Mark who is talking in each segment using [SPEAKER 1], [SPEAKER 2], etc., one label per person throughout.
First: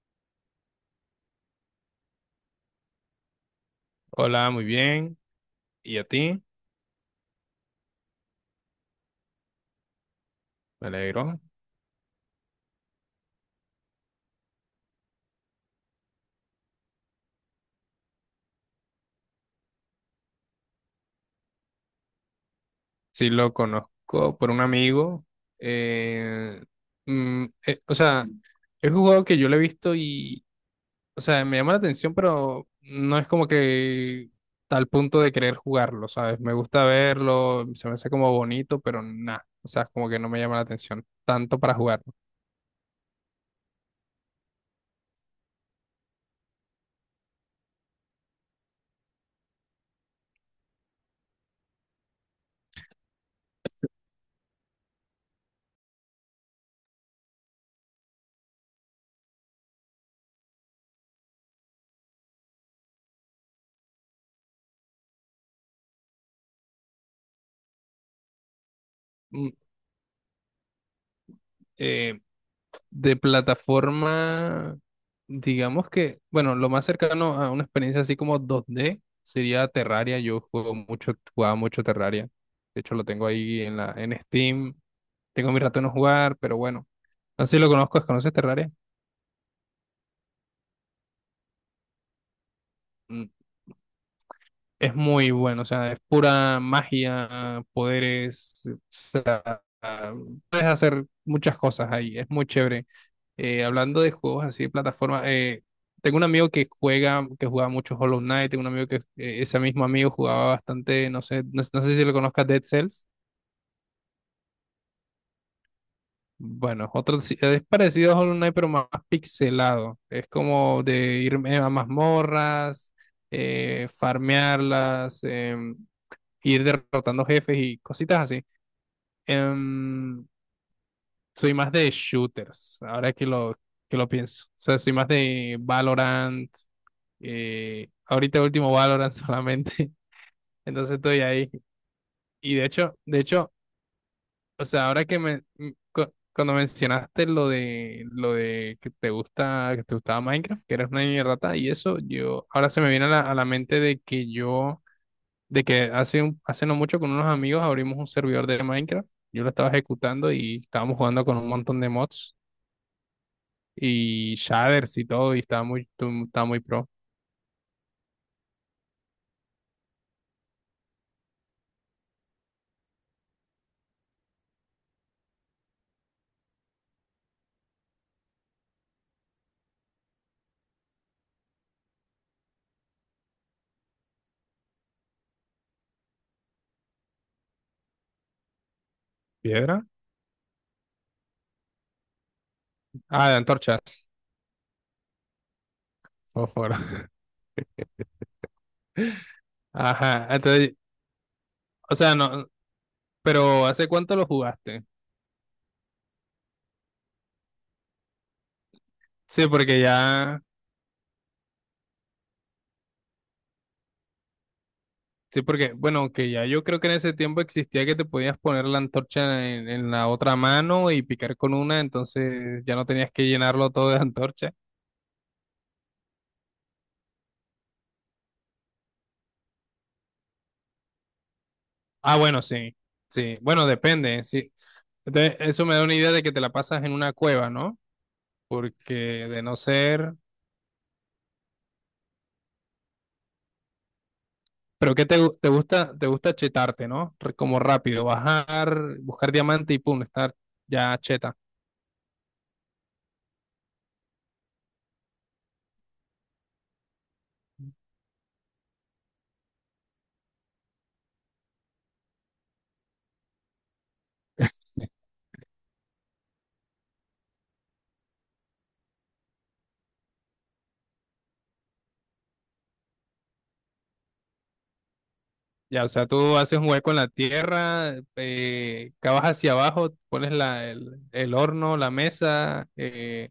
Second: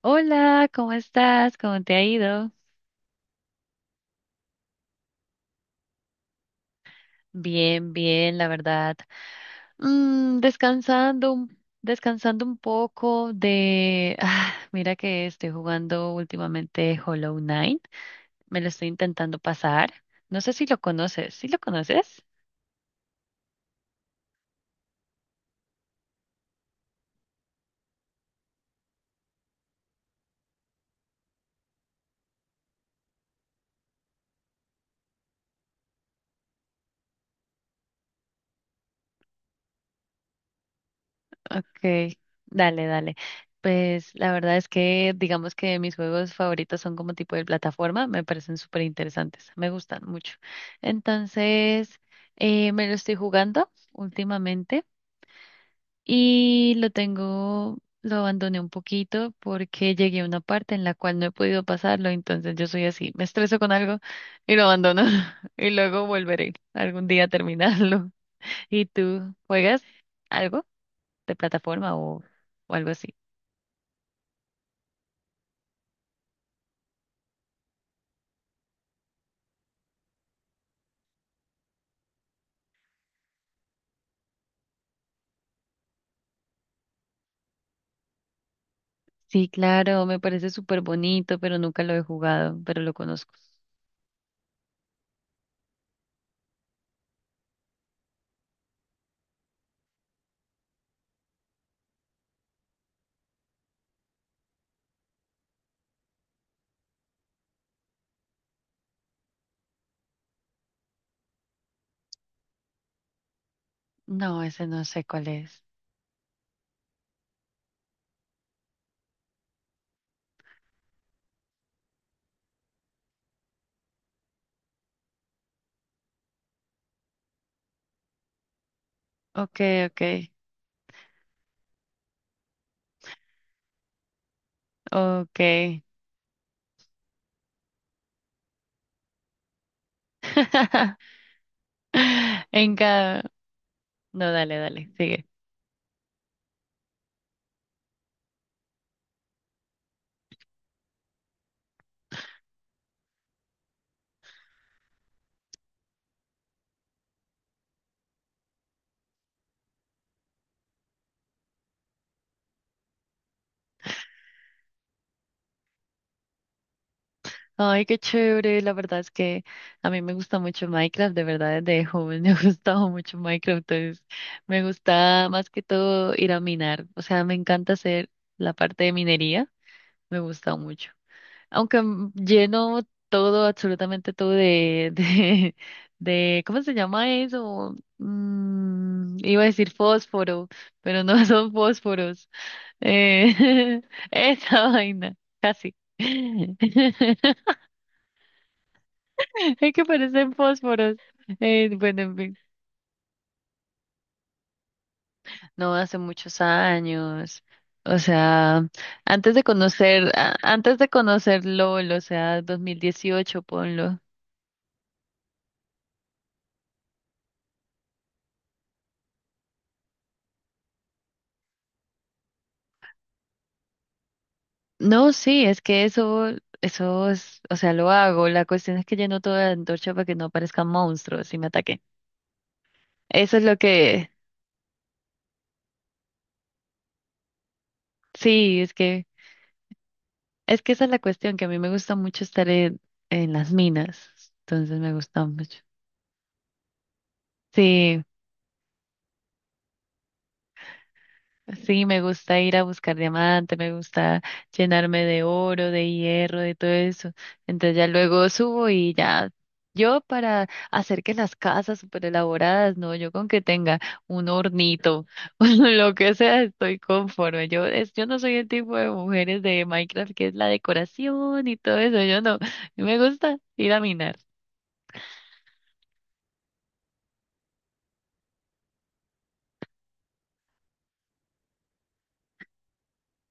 [SPEAKER 1] Hola, ¿cómo estás? ¿Cómo te ha ido?
[SPEAKER 2] Hola, muy bien. ¿Y a ti?
[SPEAKER 1] Bien, bien, la verdad.
[SPEAKER 2] Me
[SPEAKER 1] Descansando,
[SPEAKER 2] alegro.
[SPEAKER 1] descansando un poco de... ah, mira que estoy jugando últimamente Hollow Knight. Me lo estoy intentando pasar. No sé si lo conoces. ¿Sí lo conoces?
[SPEAKER 2] Sí, lo conozco por un amigo. Eh, o sea, es un juego que yo lo he visto o sea, me llama la atención, pero no es como que tal punto de querer jugarlo, ¿sabes? Me gusta verlo, se me hace como bonito, pero nada. O sea, como que no me llama la atención tanto para jugarlo.
[SPEAKER 1] Okay, dale, dale. Pues la verdad es que digamos que mis juegos favoritos son como tipo de plataforma, me parecen súper interesantes, me gustan mucho. Entonces, me lo estoy jugando últimamente y lo tengo, lo abandoné un poquito porque llegué a una parte en la cual no he podido pasarlo, entonces yo soy así, me estreso con algo y lo abandono y luego volveré algún día a terminarlo. ¿Y tú
[SPEAKER 2] Mm,
[SPEAKER 1] juegas algo? ¿De plataforma
[SPEAKER 2] eh,
[SPEAKER 1] o algo así?
[SPEAKER 2] De plataforma, digamos que, bueno, lo más cercano a una experiencia así como dos d sería Terraria. Jugaba mucho Terraria. De hecho, lo tengo ahí en en Steam. Tengo mi rato de no jugar, pero bueno. No sé si lo conozco, ¿conoces Terraria?
[SPEAKER 1] Sí, claro, me parece súper bonito, pero nunca lo he jugado, pero lo
[SPEAKER 2] Mm,
[SPEAKER 1] conozco.
[SPEAKER 2] Es muy bueno, o sea, es pura magia, poderes. Ah, Puedes hacer muchas cosas ahí, es muy chévere. Hablando de juegos así de plataforma, tengo un amigo que jugaba mucho Hollow Knight. Tengo un amigo que ese mismo amigo jugaba bastante, no sé, no sé si lo conozcas, Dead Cells.
[SPEAKER 1] No, ese no sé cuál es.
[SPEAKER 2] Bueno, otro si- es parecido a Hollow Knight, pero más pixelado. Es como de irme a mazmorras, farmearlas, ir derrotando jefes y cositas así.
[SPEAKER 1] Ok, ok,
[SPEAKER 2] Em, Soy más de shooters, ahora que que lo pienso. O sea, soy más de
[SPEAKER 1] ok.
[SPEAKER 2] Valorant, ahorita último Valorant solamente, entonces estoy ahí. Y de
[SPEAKER 1] En
[SPEAKER 2] hecho, de
[SPEAKER 1] cada...
[SPEAKER 2] hecho,
[SPEAKER 1] No, dale,
[SPEAKER 2] o sea,
[SPEAKER 1] dale,
[SPEAKER 2] ahora que
[SPEAKER 1] sigue.
[SPEAKER 2] cuando mencionaste lo lo de que te gusta, que te gustaba Minecraft, que eres una niña rata y eso, yo, ahora se me viene a a la mente de que yo, de que hace hace no mucho con unos amigos abrimos un servidor de Minecraft. Yo lo estaba ejecutando y estábamos jugando con un montón de mods y shaders y todo, y estaba estaba muy pro.
[SPEAKER 1] Ay, qué chévere. La verdad es que a mí me gusta mucho Minecraft, de verdad, desde joven me ha gustado mucho Minecraft. Entonces, me gusta más que todo ir a minar. O sea, me encanta hacer la parte de minería, me gusta mucho. Aunque lleno todo, absolutamente todo ¿cómo se llama eso? Iba a decir
[SPEAKER 2] ¿Piedra?
[SPEAKER 1] fósforo, pero no son fósforos.
[SPEAKER 2] Ah, de
[SPEAKER 1] Eh,
[SPEAKER 2] antorchas,
[SPEAKER 1] esa vaina, casi.
[SPEAKER 2] fósforo.
[SPEAKER 1] Es que
[SPEAKER 2] Ajá,
[SPEAKER 1] parecen
[SPEAKER 2] entonces,
[SPEAKER 1] fósforos.
[SPEAKER 2] o
[SPEAKER 1] Bueno,
[SPEAKER 2] sea,
[SPEAKER 1] en fin,
[SPEAKER 2] no, pero ¿hace cuánto lo jugaste?
[SPEAKER 1] no hace muchos años. O sea, antes de
[SPEAKER 2] Sí, porque
[SPEAKER 1] conocer,
[SPEAKER 2] ya,
[SPEAKER 1] antes de conocer LOL, o sea, 2018, ponlo.
[SPEAKER 2] sí, porque, bueno, que ya yo creo que en ese tiempo existía que te podías poner la antorcha en la otra mano y picar con una, entonces ya no tenías que llenarlo todo de antorcha.
[SPEAKER 1] No, sí, es que eso es, o sea, lo hago. La cuestión es que lleno toda la antorcha para que no aparezcan monstruos y me ataquen.
[SPEAKER 2] Ah, bueno, sí,
[SPEAKER 1] Eso
[SPEAKER 2] sí,
[SPEAKER 1] es lo
[SPEAKER 2] bueno,
[SPEAKER 1] que,
[SPEAKER 2] depende, sí. Entonces, eso me da una idea de que te la pasas en una cueva, ¿no?
[SPEAKER 1] sí,
[SPEAKER 2] Porque de no ser...
[SPEAKER 1] es que esa es la cuestión, que a mí me gusta mucho estar en las minas. Entonces me
[SPEAKER 2] Pero qué
[SPEAKER 1] gusta mucho.
[SPEAKER 2] te gusta chetarte, ¿no? Re- como
[SPEAKER 1] Sí,
[SPEAKER 2] rápido, bajar, buscar diamante y pum, estar ya cheta.
[SPEAKER 1] Sí, me gusta ir a buscar diamante, me gusta llenarme de oro, de hierro, de todo eso. Entonces ya luego subo y ya yo para hacer que las casas súper elaboradas, no, yo con que tenga un hornito o lo que sea, estoy conforme. Yo no soy el tipo de mujeres de Minecraft que es la decoración y todo eso, yo no. Me gusta ir a minar.
[SPEAKER 2] Ya, o sea, tú haces un hueco en la tierra, cavas hacia abajo, pones el horno, la mesa,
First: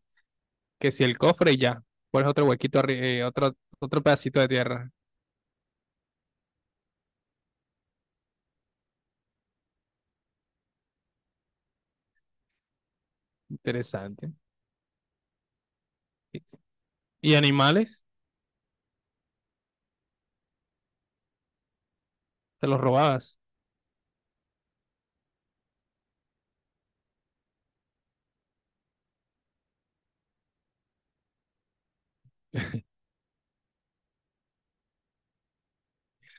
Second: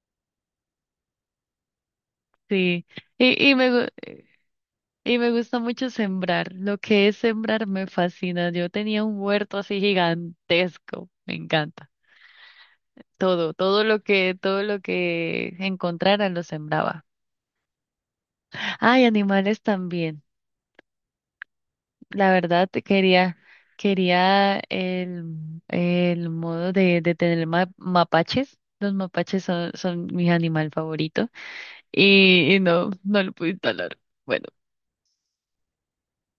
[SPEAKER 2] que si el cofre y ya. Pones otro huequito
[SPEAKER 1] Sí,
[SPEAKER 2] arriba,
[SPEAKER 1] y, y me, gu-
[SPEAKER 2] otro pedacito de tierra.
[SPEAKER 1] y me gusta mucho sembrar. Lo que es sembrar me fascina. Yo tenía un huerto así gigantesco. Me encanta. Todo,
[SPEAKER 2] Interesante.
[SPEAKER 1] todo lo que encontrara lo
[SPEAKER 2] ¿Y
[SPEAKER 1] sembraba.
[SPEAKER 2] y animales?
[SPEAKER 1] Ay, animales también. La
[SPEAKER 2] Te
[SPEAKER 1] verdad
[SPEAKER 2] los
[SPEAKER 1] te quería,
[SPEAKER 2] robabas.
[SPEAKER 1] quería el modo de tener mapaches. Los mapaches son mi animal favorito. Y no, no lo pude instalar. Bueno,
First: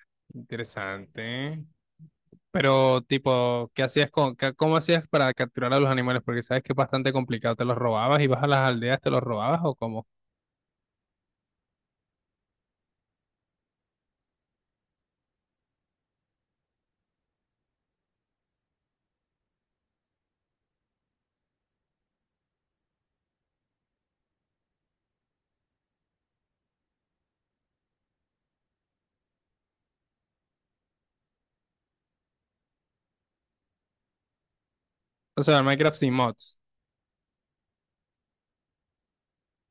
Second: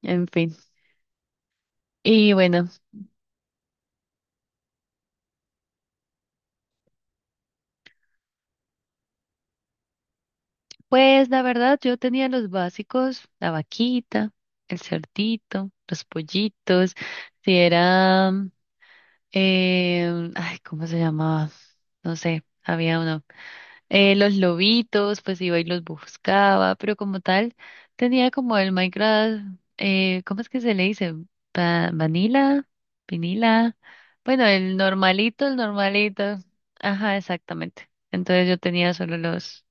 [SPEAKER 1] en fin.
[SPEAKER 2] Interesante.
[SPEAKER 1] Y bueno.
[SPEAKER 2] Pero, tipo, ¿qué cómo hacías para capturar a los animales? Porque sabes que es bastante complicado. ¿Te los robabas? ¿Ibas a las aldeas, te los robabas o cómo?
[SPEAKER 1] Pues la verdad, yo tenía los básicos, la vaquita, el cerdito, los pollitos, si era, ay, ¿cómo se llamaba? No sé, había uno. Los lobitos, pues iba y los buscaba, pero como tal, tenía como el Minecraft, ¿cómo es que se le dice? Vanilla, vinila, bueno, el
[SPEAKER 2] O
[SPEAKER 1] normalito, el
[SPEAKER 2] sea, Minecraft sin
[SPEAKER 1] normalito.
[SPEAKER 2] mods.
[SPEAKER 1] Ajá, exactamente. Entonces yo tenía solo los...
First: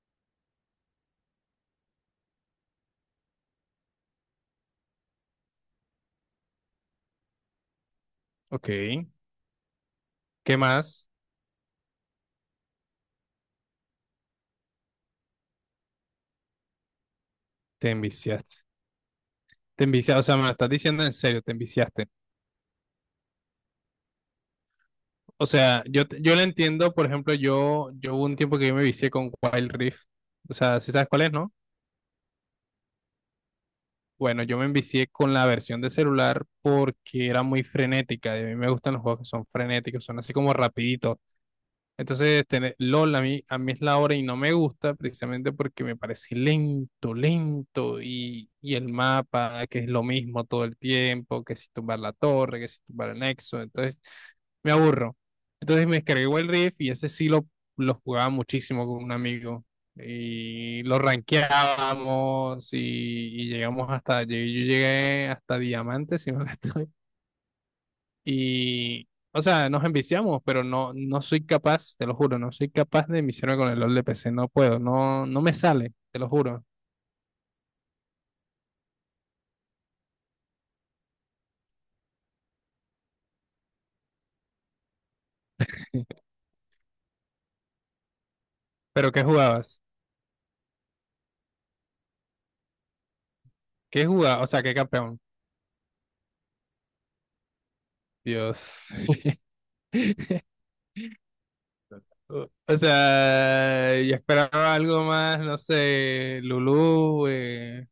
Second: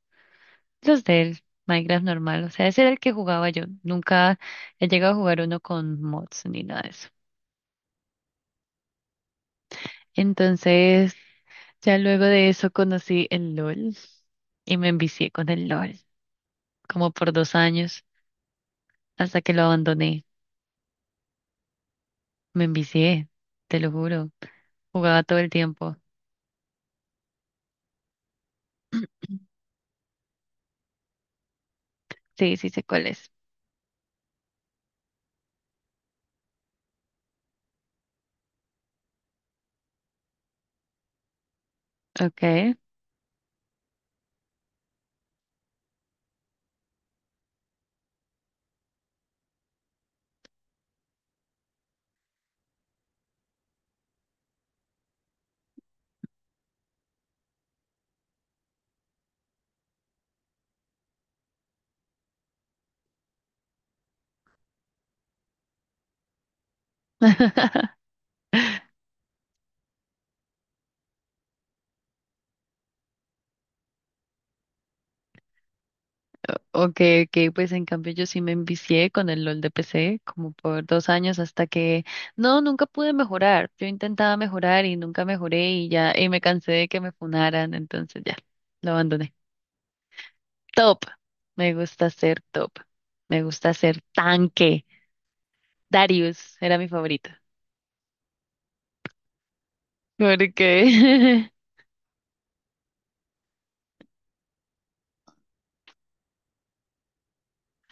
[SPEAKER 1] Los del Minecraft normal, o sea, ese era el que jugaba yo. Nunca he llegado a jugar uno con mods ni nada de eso.
[SPEAKER 2] Ok. ¿Qué más?
[SPEAKER 1] Entonces, ya luego de eso conocí el LOL y me envicié con el LOL, como por dos
[SPEAKER 2] Te
[SPEAKER 1] años,
[SPEAKER 2] enviciaste.
[SPEAKER 1] hasta que lo
[SPEAKER 2] Te enviciaste. O
[SPEAKER 1] abandoné.
[SPEAKER 2] sea, me lo estás diciendo en serio, te enviciaste.
[SPEAKER 1] Me envicié, te lo juro. Jugaba todo
[SPEAKER 2] O
[SPEAKER 1] el
[SPEAKER 2] sea,
[SPEAKER 1] tiempo.
[SPEAKER 2] yo lo entiendo. Por ejemplo, yo hubo un tiempo que yo me vicié con Wild Rift. O sea, si sabes cuál es, ¿no?
[SPEAKER 1] Sí, sí sé cuál es.
[SPEAKER 2] Bueno, yo me envicié con la versión de celular porque era muy frenética. Y a mí me gustan los juegos que son frenéticos, son así como rapiditos. Entonces, tener
[SPEAKER 1] Okay.
[SPEAKER 2] LOL a mí es la hora y no me gusta precisamente porque me parece lento, lento y el mapa, que es lo mismo todo el tiempo, que si tumbar la torre, que si tumbar el nexo, entonces me aburro. Entonces me descargué el Rift y ese sí lo jugaba muchísimo con un amigo y lo rankeábamos y llegamos yo llegué hasta Diamante, si no me estoy y, o sea, nos enviciamos, pero no, no soy capaz, te lo juro, no soy capaz de enviciarme con el LOL de P C, no puedo, no me sale, te lo juro.
[SPEAKER 1] Ok, ok, pues en cambio yo sí me envicié con el LOL de PC como por dos años hasta que no, nunca pude mejorar. Yo intentaba mejorar y nunca mejoré y ya, y me cansé de que me funaran, entonces ya, lo
[SPEAKER 2] Pero ¿qué
[SPEAKER 1] abandoné.
[SPEAKER 2] jugabas?
[SPEAKER 1] Top, me gusta ser top, me gusta ser
[SPEAKER 2] ¿Qué jugabas? O sea, ¿qué
[SPEAKER 1] tanque.
[SPEAKER 2] campeón?
[SPEAKER 1] Darius era mi favorito.
[SPEAKER 2] Dios.
[SPEAKER 1] ¿Por qué?
[SPEAKER 2] O sea, yo esperaba algo más, no sé, Lulu,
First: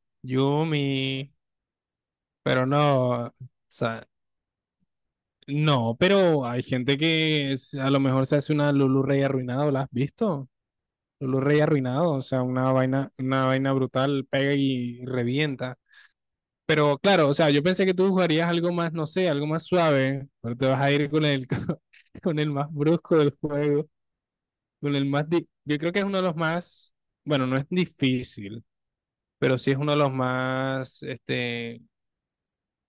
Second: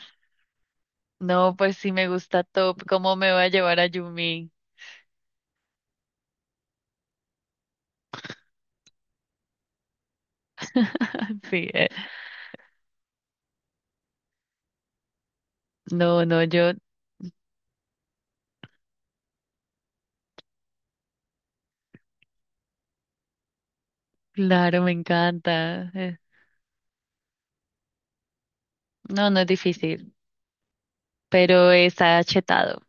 [SPEAKER 2] Yumi,
[SPEAKER 1] No, pues sí me gusta
[SPEAKER 2] pero
[SPEAKER 1] top, ¿cómo
[SPEAKER 2] no,
[SPEAKER 1] me
[SPEAKER 2] o
[SPEAKER 1] va a llevar a
[SPEAKER 2] sea,
[SPEAKER 1] Yumi?
[SPEAKER 2] no, pero hay gente a lo mejor se hace una Lulu Rey arruinada, ¿la has visto? Blu Rey
[SPEAKER 1] Sí,
[SPEAKER 2] arruinado, o sea, una vaina brutal, pega y revienta.
[SPEAKER 1] No, no, yo,
[SPEAKER 2] Pero claro, o sea, yo pensé que tú jugarías algo más, no sé, algo más suave, pero te vas a ir con el, con el más brusco del juego,
[SPEAKER 1] claro, me
[SPEAKER 2] con el yo
[SPEAKER 1] encanta.
[SPEAKER 2] creo que es uno de los más, bueno, no es difícil,
[SPEAKER 1] No, no es
[SPEAKER 2] pero sí es uno de los
[SPEAKER 1] difícil.
[SPEAKER 2] más,
[SPEAKER 1] Pero
[SPEAKER 2] este,
[SPEAKER 1] está chetado.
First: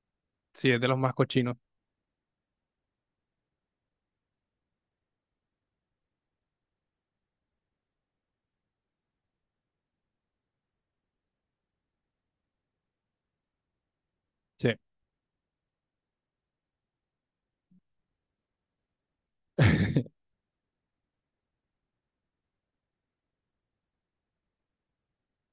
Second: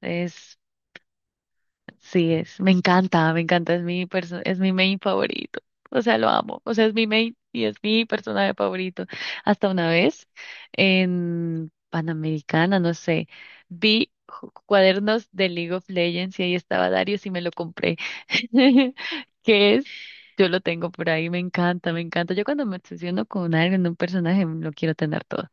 [SPEAKER 1] Es,
[SPEAKER 2] sí, es de los más cochinos,
[SPEAKER 1] sí es, me encanta, es mi main favorito. O sea, lo amo. O sea, es mi main y es mi personaje favorito. Hasta una vez en Panamericana, no sé,
[SPEAKER 2] sí.
[SPEAKER 1] cuadernos de League of Legends y ahí estaba Darius y me lo compré. ¿Qué es? Yo lo tengo por ahí, me encanta, me encanta. Yo cuando me obsesiono con alguien en un personaje, lo quiero tener todo.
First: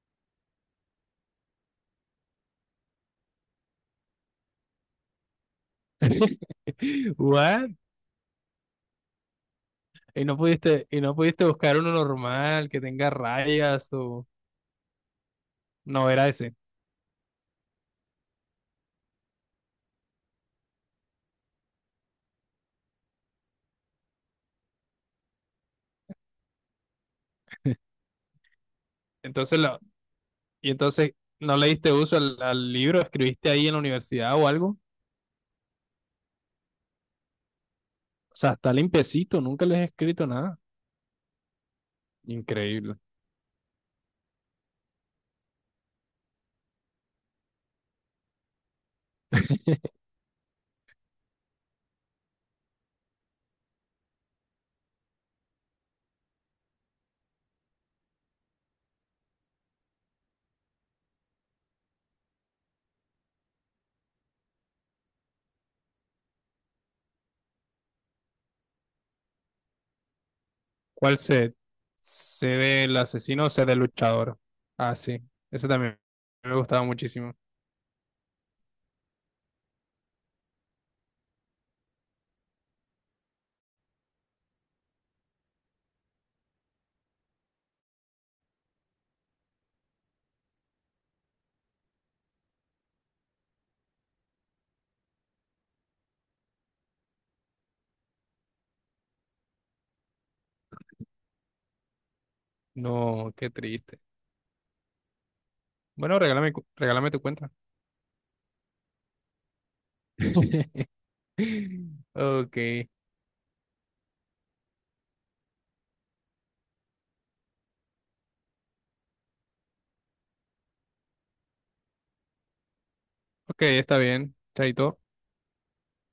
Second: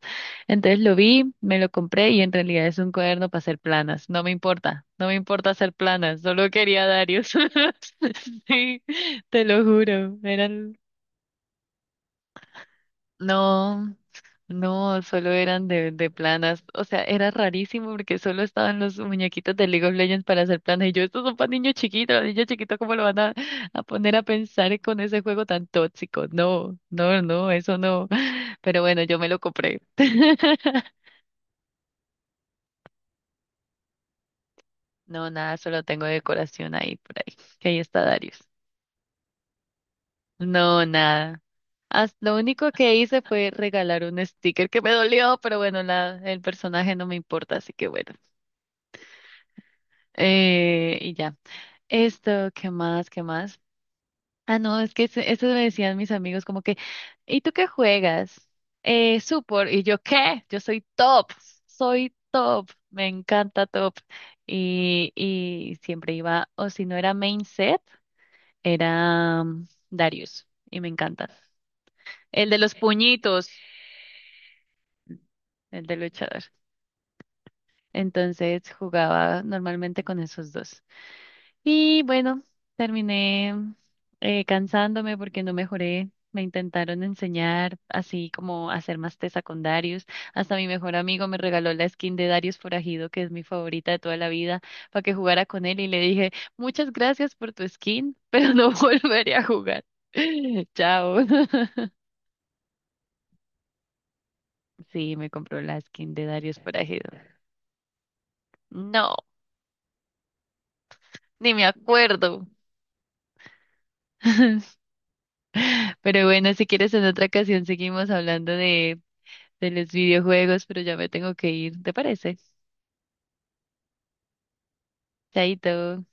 [SPEAKER 1] Entonces lo vi, me lo compré y en realidad es un cuaderno para hacer planas. No me importa, no me importa hacer planas, solo quería Darius.
[SPEAKER 2] What?
[SPEAKER 1] Sí, te lo juro,
[SPEAKER 2] ¿Y no
[SPEAKER 1] eran...
[SPEAKER 2] pudiste, buscar uno normal que tenga rayas
[SPEAKER 1] No,
[SPEAKER 2] o
[SPEAKER 1] no, solo eran de
[SPEAKER 2] no era ese?
[SPEAKER 1] planas. O sea, era rarísimo porque solo estaban los muñequitos de League of Legends para hacer planas. Y yo, estos son para niños chiquitos, los niños chiquitos, ¿cómo lo van a, ¿a poner a pensar con ese juego tan tóxico? No, no, no, eso no. Pero bueno, yo me lo
[SPEAKER 2] Entonces lo,
[SPEAKER 1] compré.
[SPEAKER 2] Y entonces, ¿no le diste uso al libro? ¿Escribiste ahí en la universidad o algo?
[SPEAKER 1] No, nada, solo tengo decoración ahí por ahí, que ahí está
[SPEAKER 2] O
[SPEAKER 1] Darius.
[SPEAKER 2] sea, está limpiecito, nunca les he escrito nada.
[SPEAKER 1] No, nada. Lo único que
[SPEAKER 2] Increíble.
[SPEAKER 1] hice fue regalar un sticker que me dolió, pero bueno, el personaje no me importa, así que bueno. Y ya. Esto, ¿qué más? ¿Qué más? Ah, no, es que eso me decían mis amigos como que, ¿y tú qué juegas? Support. ¿Y yo qué? Yo soy top, me encanta top. Y siempre iba, o si no era main set. Era Darius y me
[SPEAKER 2] ¿Cuál
[SPEAKER 1] encanta.
[SPEAKER 2] se ¿Se
[SPEAKER 1] El de los
[SPEAKER 2] del asesino
[SPEAKER 1] puñitos,
[SPEAKER 2] o se del luchador? Ah, sí. Ese
[SPEAKER 1] el de
[SPEAKER 2] también
[SPEAKER 1] luchador.
[SPEAKER 2] me gustaba muchísimo.
[SPEAKER 1] Entonces jugaba normalmente con esos dos. Y bueno, terminé cansándome porque no mejoré. Me intentaron enseñar así como a hacer más tesa con Darius. Hasta mi mejor amigo me regaló la skin de Darius Forajido, que es mi favorita de toda la vida, para que jugara con él. Y le dije, muchas gracias por tu skin, pero no volveré a jugar. Chao.
[SPEAKER 2] No, qué triste.
[SPEAKER 1] Sí, me compró la skin
[SPEAKER 2] Bueno,
[SPEAKER 1] de Darius Forajido.
[SPEAKER 2] regálame tu cuenta.
[SPEAKER 1] No, ni me acuerdo.
[SPEAKER 2] Ok,
[SPEAKER 1] Pero bueno, si quieres en otra ocasión seguimos hablando de los videojuegos, pero ya me tengo que ir, ¿te parece?
[SPEAKER 2] ok, está bien. Chaito.
[SPEAKER 1] Chaito.